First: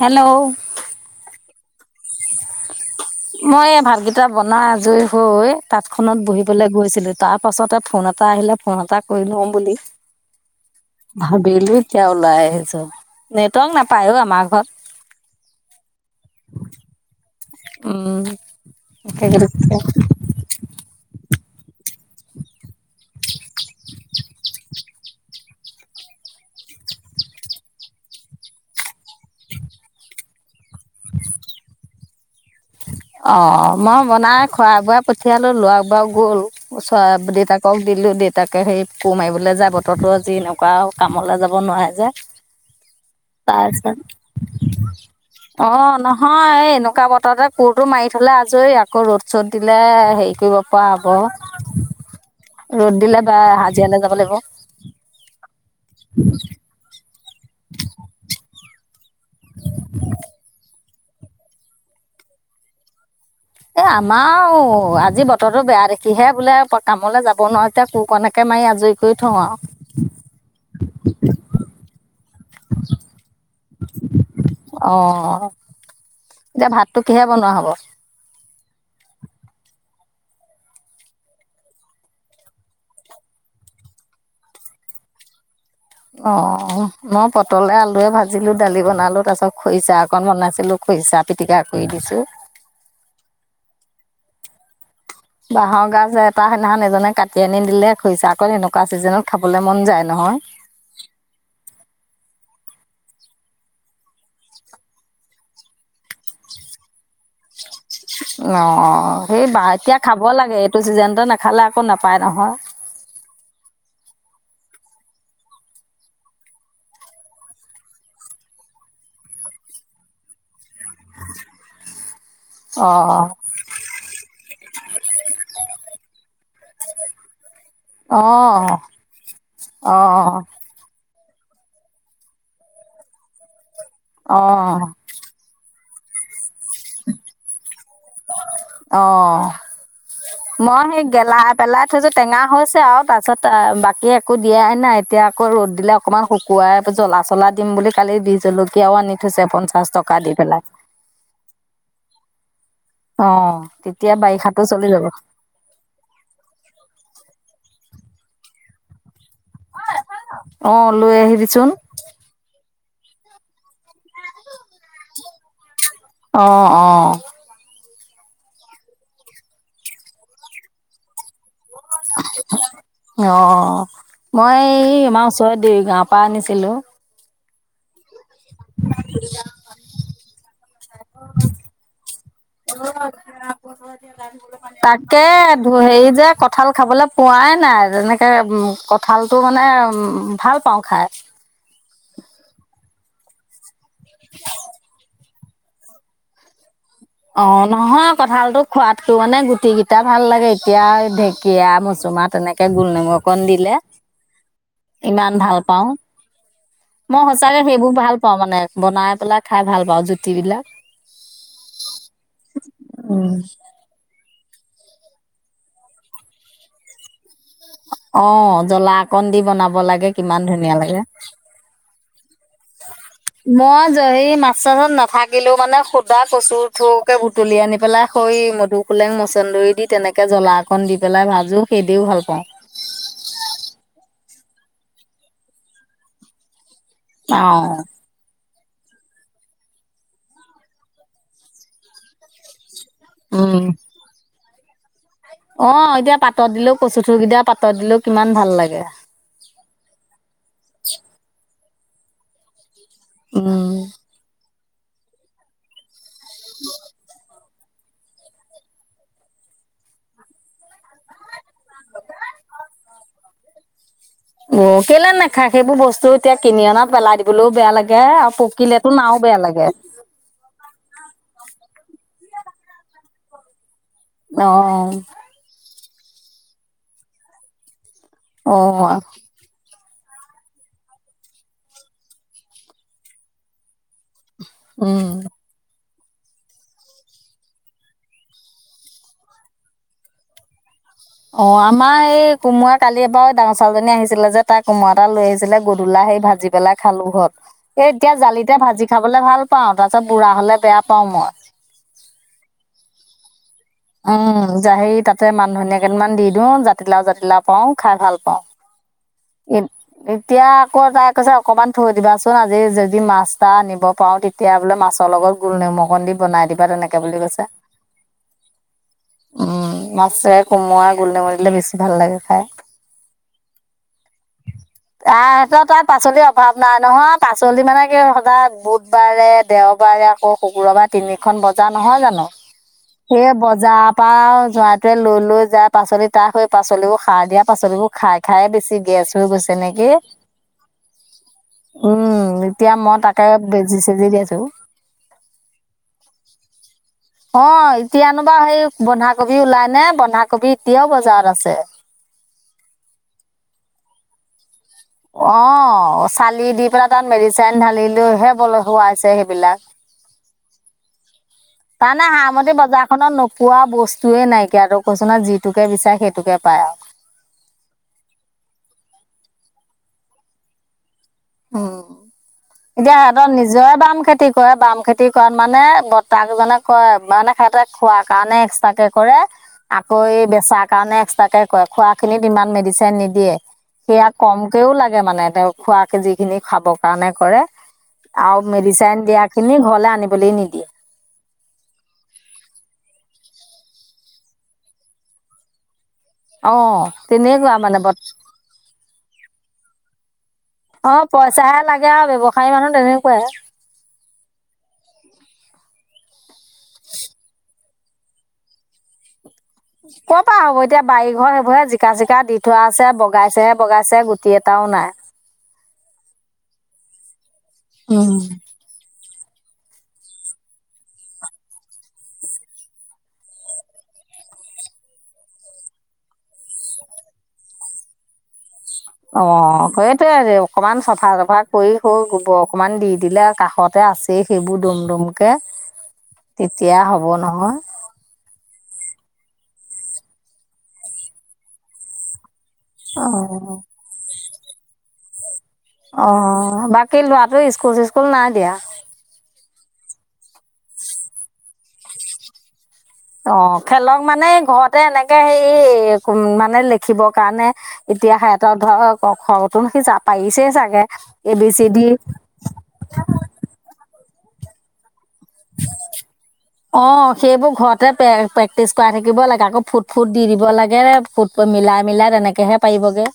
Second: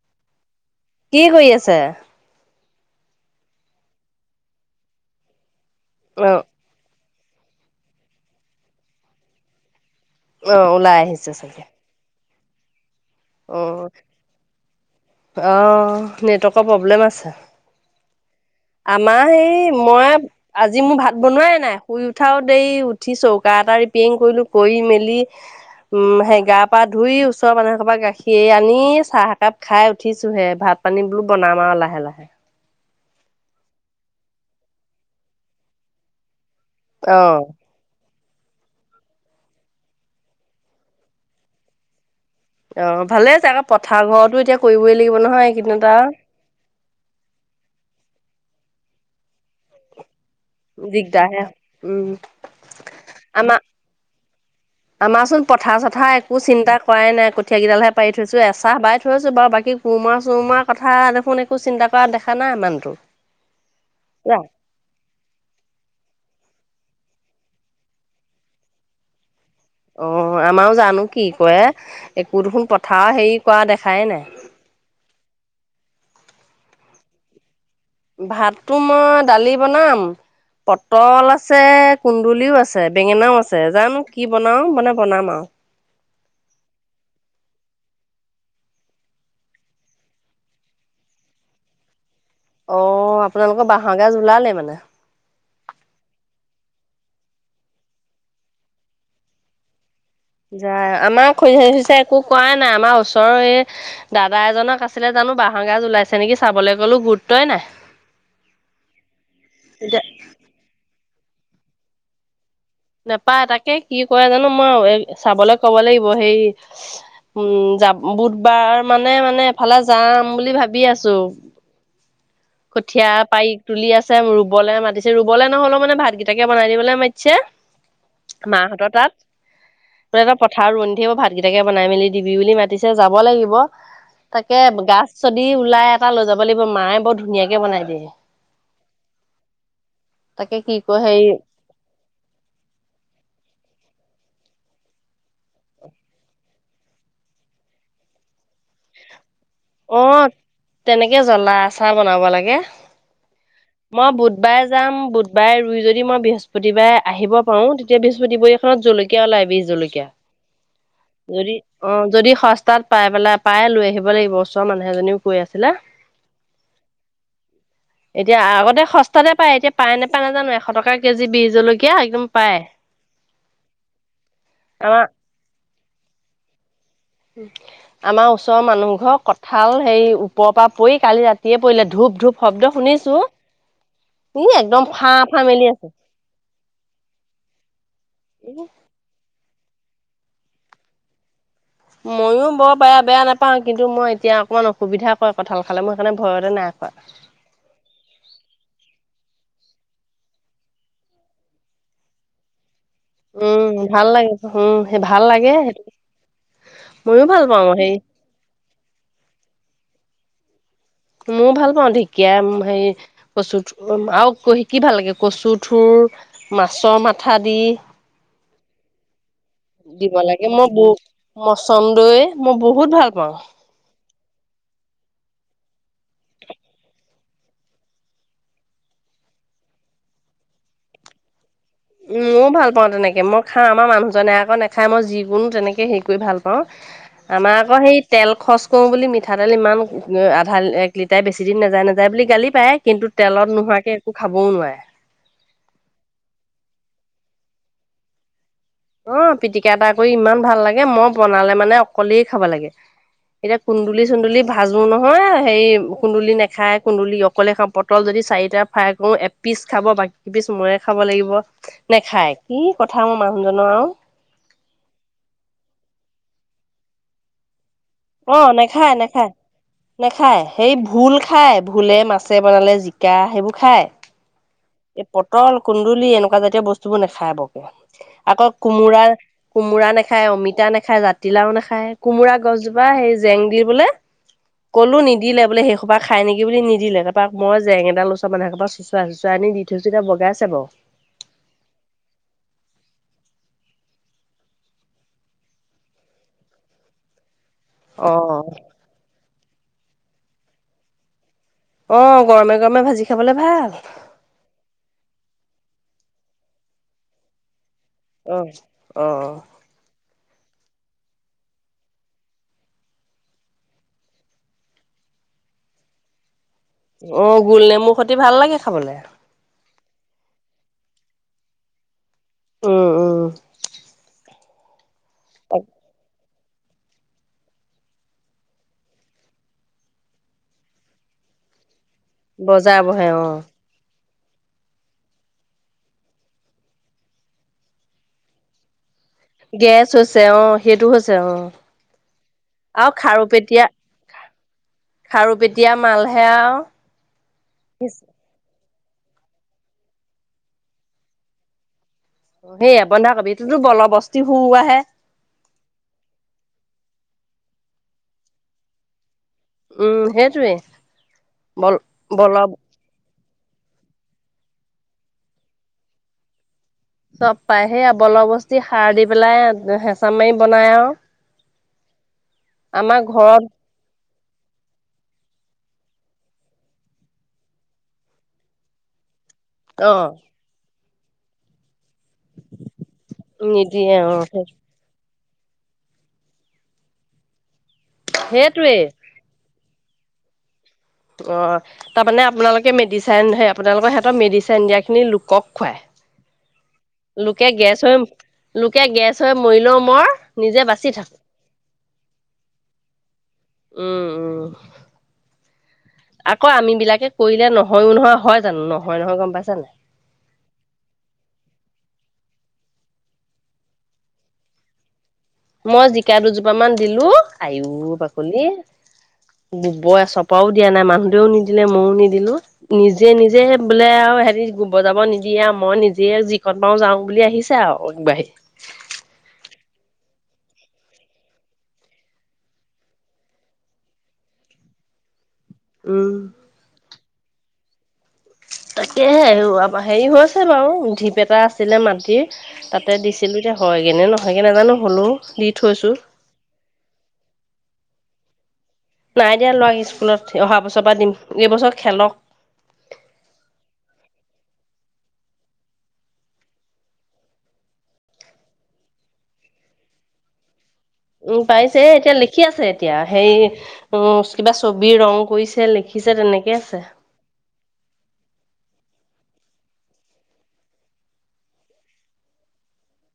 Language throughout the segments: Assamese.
হেল্ল'। কি কৰি আছে? মই এই ভাতকিটা বনাই আজৰি হৈ তাঁত খনত অ', বহিবলৈ গৈছিলো। তাৰ পাছতে ফোন এটা আহিলে ফোন এটা কৰি লওঁ বুলি অ', ওলাই আহিছে চাগে। ভাবিলো। এতিয়া ওলাই আহিছো নেটৱৰ্ক নাপাই অ', আমাৰ ঘৰত অ', নেটৱৰ্কৰ প্ৰব্লেম আছে। উম। আমাৰ সেই মই আজি মোৰ ভাত বনোৱাই নাই শুই উঠাও দেৰি, উঠি ছউকা এটা ৰিপেয়াৰিং কৰিলো কৰি মেলি উম সে গা পা ধুই ওচৰৰ মানুহৰ পৰা গাখীৰ আনি চাহ একাপ খাই উঠিছোহে ভাত পানী বোলো বনাম আৰু লাহে লাহে অ', মই বনাই খোৱাই বোৱাই পঠিয়ালো ল'ৰা বাৰু গ'ল অ', দেতাক পক দিলো দেউতাকে সেই কোৰ মাৰিবলৈ যায় বতৰতো আজি এনেকুৱা কামলৈ যাব নোৱাৰে যে অ', ভালে আছে আকৌ তাৰপিছত পথাৰবোৰতো এতিয়া কৰিবই লাগিব নহয় কিন্তু এইকেইদিনতে আও। অ', এই এনেকুৱা বতৰতে কোৰতটো মাৰি থ'লে আজৰি আকৌ ৰ'দ চ'দ দিলে হেৰি কৰিব পোৱা দিগদাৰহে, উম, হ'ব ৰ'দ দিলে বা হাজিৰা যাব লাগিব। আমাৰ চোন পথাৰ চথাৰ একো চিন্তা কৰাই নাই কঠীঁয়াকেইডালহে পাৰি থৈছোঁ এচাহ বাই থৈছো বাৰু বাকী কোৰমৰা চুৰমৰা কথা দেখোন একো চিন্তা কৰা দেখা নাই ইমানটোৰ। এ আমাৰো, আজি ব বতৰো বেয়া দেখিহে বোলে কামলৈ যাব নোৱাৰো এতিয়া কুৰকণকে মাৰি আজৰি কৰি থওঁ আৰু। অ', আমাৰো জানো কি কয় একো দেখোন পথাৰ হেৰি কৰা দেখাই নাই। অ', এতিয়া ভাতটো কিহে বনোৱা হ'ব? ভাতটো মই দালি বনাম পটল আছে কুন্দুলিও আছে বেঙেনাও আছে জানো কি বনাও মানে বনাম আৰু। অ মই পটলে আলুৱে ভাজিলো দালি বনালো তাৰ পাছত খৰিচা অকন বনাইছিলো। খইচা পিটিকা কৰি দিছোঁ। অ আপোনালোকৰ বাঁহৰগাজ ওলালে মানে বাঁহৰ গাজ এটা সেইদিনাখন এজনে কাটি আনি দিলে খৰিচাক এনেকুৱা ছিজনত খাবলৈ মন যায় নহয়। যায় আমাৰ খৰিচা চৰিচা একো কৰা নাই আমাৰ ওচৰৰ এই। দাদা এজনক আছিলে জানো বাঁহৰ গাজ ওলাইছে নেকি চাবলৈ কলো গুৰুত্বই নাই। অ অ সেই বা এতিয়া খাব লাগে এইটো চিজনতে নাখালে আকৌ নাপায় নহয়। নেপায় তাকে কি কৰে জানো মই চাবলৈ কব লাগিব হেই। উম যাম বুধবাৰ মানে মানে এফালে যাম বুলি ভাবি আছো। কঠীয়া পাৰি তুলি আছে ৰুবলৈ মাতিছে ৰুবলৈ নহলেও মানে ভাতকেইটাকে বনাই দিবলৈ মাতিছে। অঁ অঁ মাহঁতৰ তাত অঁ [unintelligible] পথাৰত ৰুৱণি থাকিব ভাত। ভাত গেইটাকে বনাই মেলি দিবি বুলি মাতিছে যাব লাগিব তাকে অ', গাজ যদি ওলাই। এটা লৈ যাব লাগিব মায়ে বৰ ধুনীয়াকে বনাই দিয়ে। অ তাকে কি মই কয় সেই হেৰি গেলা। পেলাই থৈছো টেঙা হৈছে আৰু পাছত বাকী একো দিয়াই নাই এতিয়া আকৌ ৰ'দ দিলে। অকণমান শুকুৱাই জ্বলা চলা দিম বুলি কালি বিজলকীয়াও আনি থৈছে পঞ্চাছ টকা অ' দি পেলাই। তেনেকে জ্বলা আচাৰ বনাব লাগে। অ তেতিয়া বাৰিষাতো চলি যাব। বাই ৰুই যদি মই বৃহস্পতিবাৰে আহিব পাৰো তেতিয়া বৃহস্পতিবৰীয়া খনত জলকীয়া ওলাই বি জলকীয়া। অ', লৈ যদি আহিবিচোন অ যদি সস্তাত। পাই পেলাই পাই লৈ আহিব লাগিব ওচৰৰ মানুহ এজনীও কৈ আছিলে। অ', অ', এতিয়া আগতে সস্তাতে পায় এতিয়া পায় নেপায় নাজানো এশ টকা কেজি বি জলকীয়া। একদম পায়। অ মই এ আমাৰ ওচৰত আমাৰ দেউৰী গাঁৱৰ পৰা আনিছিলো। আমাৰ ওচৰৰ মানুহ ঘৰ কঁঠাল হেৰি ওপৰৰ পৰা। পৰি কালি ৰাতিয়ে পৰিলে ধূপ ধূপ শব্দ [unintelligible] শুনিছো ই একদম ফাঁ কে ফাঁ মেলি আছে। হেৰি যে ক। কঁঠাল খাবলৈ পোৱাই নাই যেনেকে কঁঠালটো মানে ভাল পাওঁ খাই। ময়ো বৰ বেয়া বেয়া নাপাওঁ কিন্তু মই এতিয়া অকণমান অসুবিধা। হয় কঁঠাল খালে মই সেইকাৰণে ভয়তে নাই খোৱা। অ নহয় কঁঠালতো খোৱাতকৈ মানে গুটি কেইটা ভাল লাগে এতিয়া ঢেঁকীয়া মচুমাহ তেনেকে। গোল নেমু। অকণ দিলে উম ভাল লাগে উম সেই ইমান লাগে ভাল সেইটো পাওঁ মই ময়ো ভাল সঁচাকে পাওঁ সেইবোৰ হেৰি ভাল। পাওঁ মানে বনাই পেলাই খাই ভাল পাওঁ জুতি বিলাক। মও ভাল পাওঁ ঢেঁকীয়া হেৰি উম। কচুথু। অ আৰু কি ভাল লাগে কচু থুৰ মাছৰ মাথা দি। অ জ্বলা অকণ দি বনাব দিব কিমান লাগে মই ধুনীয়া বহু মচন্দই মই বহুত ভাল পাওঁ। মই। হেৰি মাছ নাথাকিলেও মানে সুদা কচু থুকে বুটলি আনি পেলাই সৈ মধু পোলেং মচন্দৰী দি তেনেকে জ্বলা অকণ দি পেলাই ভাজো। মইও ভাল পাওঁ তেনেকে মই খাওঁ আমাৰ মানুহজনে আকৌ নেখাই মই যিকোনো তেনেকে হেৰি কৰি ভাল পাওঁ। অ আমাৰ আকৌ সেই তেল খৰচ কৰোঁ বুলি মিঠাতেল ইমান আধা এক লিটাৰে বেছি দিন নাযায় নাযায় বুলি গালি পাৰে। কিন্তু তেলত উম নোহোৱাকে একো খাবও নোৱাৰে। অ', এতিয়া পাতত দিলেও কচুথোৰ কেইটাৰ পাতত দিলেও কিমান ভাল লাগে। অ', পিটিকা এটা কৰি ইমান ভাল লাগে মই বনালে মানে অকলেই খাব লাগে। এতিয়া উম। কুন্দুলি চুন্দুলি ভাজো নহয় হেৰি কুন্দুলি নেখাই কুন্দুলি অকলে খাওঁ পট পটল যদি চাৰিটা ফ্ৰাই কৰো এপিচ খাব বাকী পিচ ময়ে খাব লাগিব। নেখায় কি কথা মোৰ মানুহজনৰ আৰু। উম, কেলে নাখায় সেইবোৰ বস্তু এতিয়া কিনি অনাাত পেলাই দি বোলেও বেয়া লাগে আৰু অ' পকিলটো নেখায় আৰু নেখায়। বেয়া লাগে। নেখায় সেই ভুল খায় ভোলে মাছে বনালে জিকা সেইবোৰ খায়। অ'। এই পটল কুন্দুলি এনেকুৱা জাতীয় বস্তুবোৰ নাখায় বকে আকৌ অ কোমোৰা কোমোৰা নাখায় অমিতা নাখায় জাতিলাও নাখায় কোমোৰা গছজোপা সেই জেং দি বোলে ক'লো উম। নিদিলে বোলে কোবাক খাই নেকি বুলি নিদে কোাৰ মই জেং এডাল লোকৰ মানুহ কবাৰ চোচৰাই চোচৰাই আনি দি থৈছোতিয়াগাইছে বাৰু। অ', আমাৰ এই কোমোৰা কালি এবাৰ ডাঙৰ ছাাললজনী আহিছিলে যে তাই কোমোৰা এটা লৈ আহিছিলে গধূলা হেই ভাজি বেললে খালো হত এ এতিয়া অ জালিতে ভাজি খাবলে ভাল পাওঁ তাৰ পাছ বুঢ়া হলে বেয়া পাওঁ মই। অ', গৰমে গৰমে ভাজি খাবলে ভাল। উম, সেই তাতে মান ধনিয়া কেইদমান দি দিও জাতিলাও জাতিলাও পাওঁ খাই ভাল অ পাওঁ অ এ। এতিয়া আকৌ তাই কৈছে অকমান থৈ দিবাচোন আজি যদি মাছ তটা আনিব পাৰো তেতিয়া বোলে মাছৰ লগত গোল নমুক দি বাই দিবা তেনেকে। অ', গোল নেমুৰ খতি ভাল লাগে খাবলৈ। উম, মাছে কোমৰা গোল নেমু বেছি ভাল লাগে। উম উম তাৰপিছত আৰু পাচলি অভাৱ নাই নহয় পাচলি মানে কি সদায় বুধবাৰে দেওবাৰে আকৌ শুকুৰবাৰে তিনিখন বজাৰ নহয় জানো। বজাৰ বহে অ'। জাৰ পৰাা যৰাটোৱে লৈ লৈ যাই পাচলি তাক সেই পাচলিবোৰ সাৰ দিয়া পাচলিবোৰ খাই খাই বেছি গেচ গেছ হৈছে অ' সেইটো হৈছে অ'। উম, এতিয়া আৰু মই তাকে বেজি চেজি দি আছো। খাৰু পেটীয়া মালহে আৰু। অ', এতিয়ানো বা সেই বন্ধাকবি ওলাই নে বন্ধাকবি এতিয়াও বজাৰত আছে। অ', সেয়া বন্ধাকবি তটোতো বলৰ বস্তি হোৱাহে। অ', চালি দি পেলাই তাত মেডিচাইন ঢালিলৈহে বল হুৱাইছে সেইবিলাক। উম, সেইটোৱে তাৰমানে ব-বল হাৰামতি বজাৰখনত নোপোৱা বস্তুয়ে নাইকিয়া ত কৈছো ন যিটোকে বিচাৰে সেইটোকে পাই আৰু। চব পাই সেই বল বস্তি সাৰ দি পেলাই হেঁচা মাৰি বনাই আৰু। উম, এতিয়া আমাৰ সিহঁতৰ ঘৰত নিজৰে বাম খেতি খেতি কৰে বাম খেতি কৰাত মানে ব্তাকজনে কয় মানে খহতে খোৱা কাৰণে এক্সট্ৰাক কে কৰে। অ আকৌ বেচাৰ কাৰণে এক্সট্ৰাকে কৰে খোৱা খিনিত ইমান মেডিচিন নি দিয়ে নিদিয়ে সেয়া অ কমকেও লাগে মানে তেওঁ খোৱাকে যিখিনি খাবৰ কাৰণে কৰে। আৰু সেইটোৱে মেডিচাইন দিয়াখিনি ঘৰলে আনিবলৈ নিদিয়ে। অ'। তাৰমানে আপোনালোকে মেডিচাইন সেই আপোনালোকৰ সিহঁতৰ মেডচিন দিয়াখিনি লোকক খুৱায় অ তেনে লোকে কোৱা গেছ মানে হৈ বৰ লোকে গেছ হৈ মৰি লও মৰ নিজে বাচি অ থাকো পইচাহে লাগে আৰু ব্যৱসায়ী মানুহ তেনেকুৱাই উম উম আকৌ আম বিলাকে কৰিলে নহয়ো নহয় হয় জানো নহয় নহয় গম পাইছান ক পৰা হ'ব এতিয়া বাৰীঘৰ সেইবোৰৰেে জিকা চিকা দি থোৱা আছে বগাইছেহে বগাইছে গুটি এটাও নাই মই জিকা দুজোপা মান দিলো আয়ু উম। বাকলি গোবৰ চৰপাও দিয়া নাই মানুহতেও নিদিলে ময়ো নিদিলো নিজে নিজে বোলে আৰু হেৰিো বজাব নিদিয়ে মই নিজে জিকত পাৰ যাওঁ বুলি আহিছে আৰু অ বাহত অ সেইটোয়ে অকমান চফা চফা কৰি সৰু গোবৰ অকমান দি দিলে কাষত আছেই সেইবোৰ দম দমকে উম। তেতিয়া হব নহয় তাকেহে হেৰি হৈ আছে বাৰু ধীপ এটা আছিলে মাটিৰ তাতে দিছিলো যে অ', হয় কেনে নহয় কেে নাজানো হ'লো দি থৈছো। অ বাকী লৰাটো স্কুল চিস্কুল নাই দিয়া নাই দিয়া ল'ৰাৰাক স্কুলত অহা বছৰ পৰা দিম এইবছৰ খেলক অ খেলক মানে ঘৰতে এনেকে হে মানে লিখিবৰ কাৰণে এতিয়া সিহঁতৰ ধৰ ঘৰতো সি য পাৰিছেই চাগে এ উম বি চি পাইছে ডি এতিয়া লিখি আছে এতিয়া সেই উ কিবা ছবি ৰং কৰিছে লিখিছে তেনেকৈ আছে অ সেইবোৰ ঘৰত তাতেে প্ৰেক্টিচ কৰাই থাকিব লাগে আকৌ ফুট ফুট দি দিব লাগে ফুট মিলাই মিলাই তেনেকৈহে পাৰিবগৈ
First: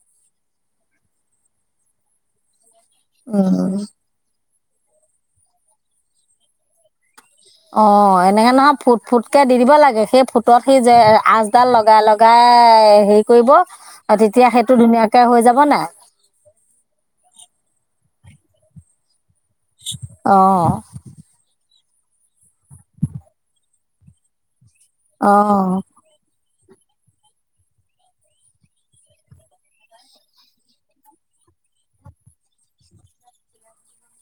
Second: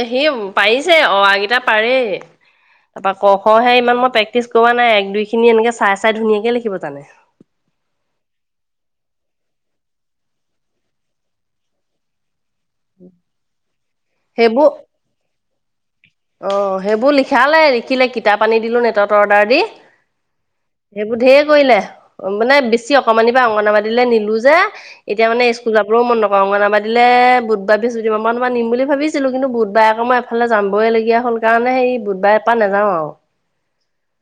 এ সি পাৰিছে অৱগিটা পাৰে তাৰপা ক উম। খহে ইমান মই প প্ৰেক্ি কৰা নাই এক দুইখিনি এনেকৈ চাই চাই ধুীয়াকৈ লিখিব জানে অ এনেকে নহয় ফুট ফুটকে দি দিব লাগে সেই ফুটত সি যে আচডাল লগাই লগাই এ হেৰি কৰিব তেতিয়া সেইবোৰ সেইটো ধুনীয়াকে হৈ যাব নাই অ সেইবোৰ লিখালে লিখিলে কিতাপ আনি দিলো নেটত অৰ্ডাৰ দি অ সেইবোৰ ধঢেৰ কৰিলে মানে বেছি অকমানি বা অংগনবাদীলৈ নিলো যে এতিয়া অ মানে সকুল যাবও মন অঙগনাবাদীলৈ বুধবাৰ বৃহসুতিবাৰমানাৰ নিম বুলি ভাবিছিলো কিন্তু বুধবাৰ আক মই এফালে যাম বইলগীয়া হ'ল কাৰণে সেই বুধবাৰে পৰা নাযাওঁ আৰু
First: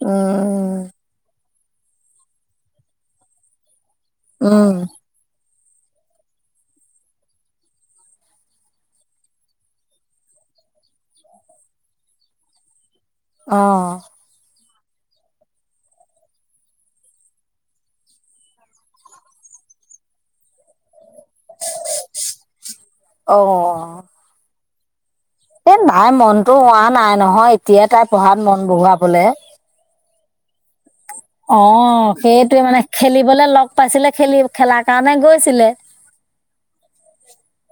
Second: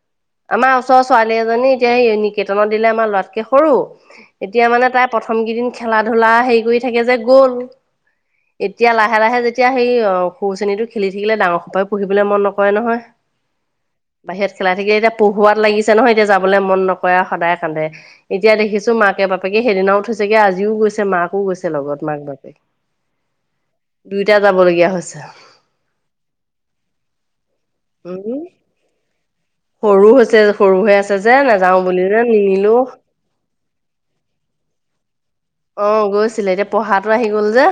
উম আমাৰ ওচৰ ছোৱাল এজনী এতিয়া সেই নিকেতনত দিলে আমাৰ লৰাকে সৰু এতিয়া উম মানে তাত প্ৰথম কেইদিন খেলা ধূলা হেৰি কৰি থাকে যে গ'ল এতিয়া লাহে লাহে যেতিয়া সেই অ খৰু চেনীতটো খেলি উিিকিলে ডাঙৰ সপাই পুহিবলৈন নকৰে নহয় অঁ বাহিৰত খেলাই থাকিলে এতিয়া পঢ়োৱাত লাগিছে নহয় এতিয়া যাবলৈ মন নকৰে আৰু সদায় কান্দে এতিয়া দেখিছো মাকে বাপেকে সেইদিনাও থৈছেগে আজিও গৈছে মাক কাকো গৈছে লগত মাক বাপেক অ দুইটা যাব লগগীয়া হৈছে এ নাই মনতো হোৱা নাই নহয় এতিয়াই তাই পঢ়াত উম মন বহুৱাবলে সৰু হৈছে সৰু হৈ আছে যে অ নাযাও বুলি যে সেইটোৱে নিনিলো মানে খেলিবলে লগ পাইছিলে খেলি খেলাৰ কাৰণে গৈছিলে তাতটো আহি গ'ল যে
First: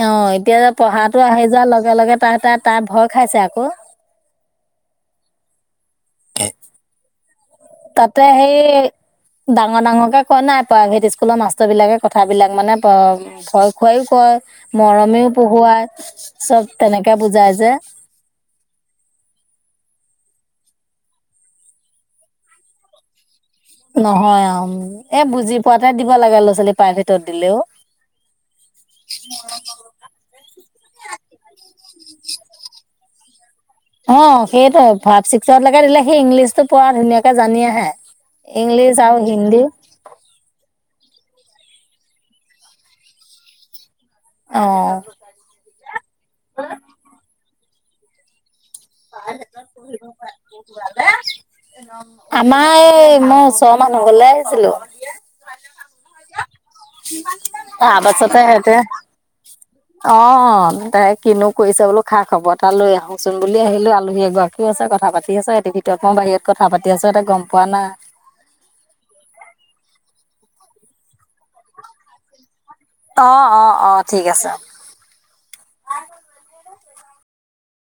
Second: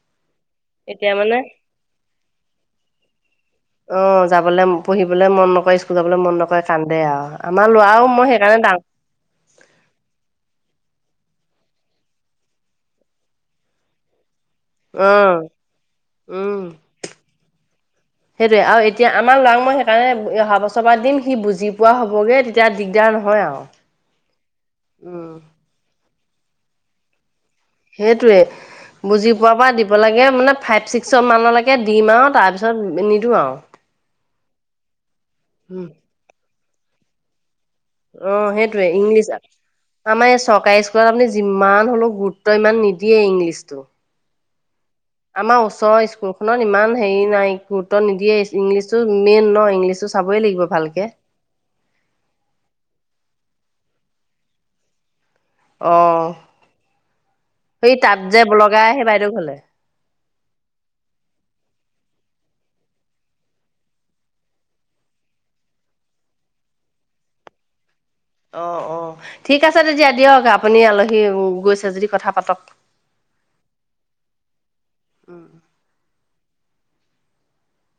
অ এতিয়া যে এতিয়া পঢ়াো মানে আহি যোৱাৰ লগে লগে তাহ তাত ভয় খাইছে আকৌ অ যাবলৈ পঢ়িবলে মন নকৰে স্কুল যাবলৈ মন নকৰে কান্দে আৰু আমাৰ ল'ৰাও তাতে মই সেই সেইকাৰণে ডাঙৰ ডাঙৰ ডাঙৰকে কোৱা নাই প্ৰাইভেট স্কুলৰ মাষ্টৰ বিলাকে কথাবিলাক মানে ভয় খুৱাইও কয় অ মৰমেও পোহুৱাই উম চব তেনেকে বুজাই যে সেইটোৱে আৰু এতিয়া আমাৰ ল'ৰাক মই সেইকাৰণে অহা বছৰপাত দিম সি বুজি পোৱা হ'বগৈ এতিয়া দিগদাৰ নহয় আৰু নহয় অ এ উম বুজি পোৱাতে দিব লাগে ল'ৰা ছোৱালী প্ৰাইভেটত দিলেও সেইটয়ে বুজি পোৱা বা দিব দিব লাগে মানে ফাইভ ছিক্স মানলৈকে দিম আৰু তাৰপিছত নিদিো আৰু অ সেইটো ভাইভ ছিক্সতকে দিলে সি ইংলিছ টো প ধুনীয়াকে জানি আহে অ সেইটোৱে ইংলিছ আৰু হিন্দী আমাৰ এই চৰকাৰী স্কুলত আপুনি যিমান হলো গুৰুত্ব ইমান নিদিয়ে ইংলিছতটো অ আমাৰ ওচৰৰ স্কুল খখনত ইমান হেৰি নাই গুৰুত্ব নিদিয়ে ইংলিছ মেইন ন ইংলিছটো চাবই লাগিব ভালকে আমাৰ এই মই ছ মানহ গলে আহিছিলো অ সেই তাত তাৰপাছতে যে সিহঁতে লগাই সেই বাইদেউক হলে অ তে কিনো কৰিছে বোলো খা খবৰ এটা লৈ আহোচোন বুলি আহিলো আলহীয়ে ঘৰত কি আছে কথা পাতি আছ এতিৰ ভিতৰত মই বাহিৰত কথা পাতি আছো এটা গম পোৱা নাই অ অ ঠিক আছে তেতিয়া দিয়ক আপুনি আলহী গৈছে যদি কথা পাতক অ অ অ ঠিক আছে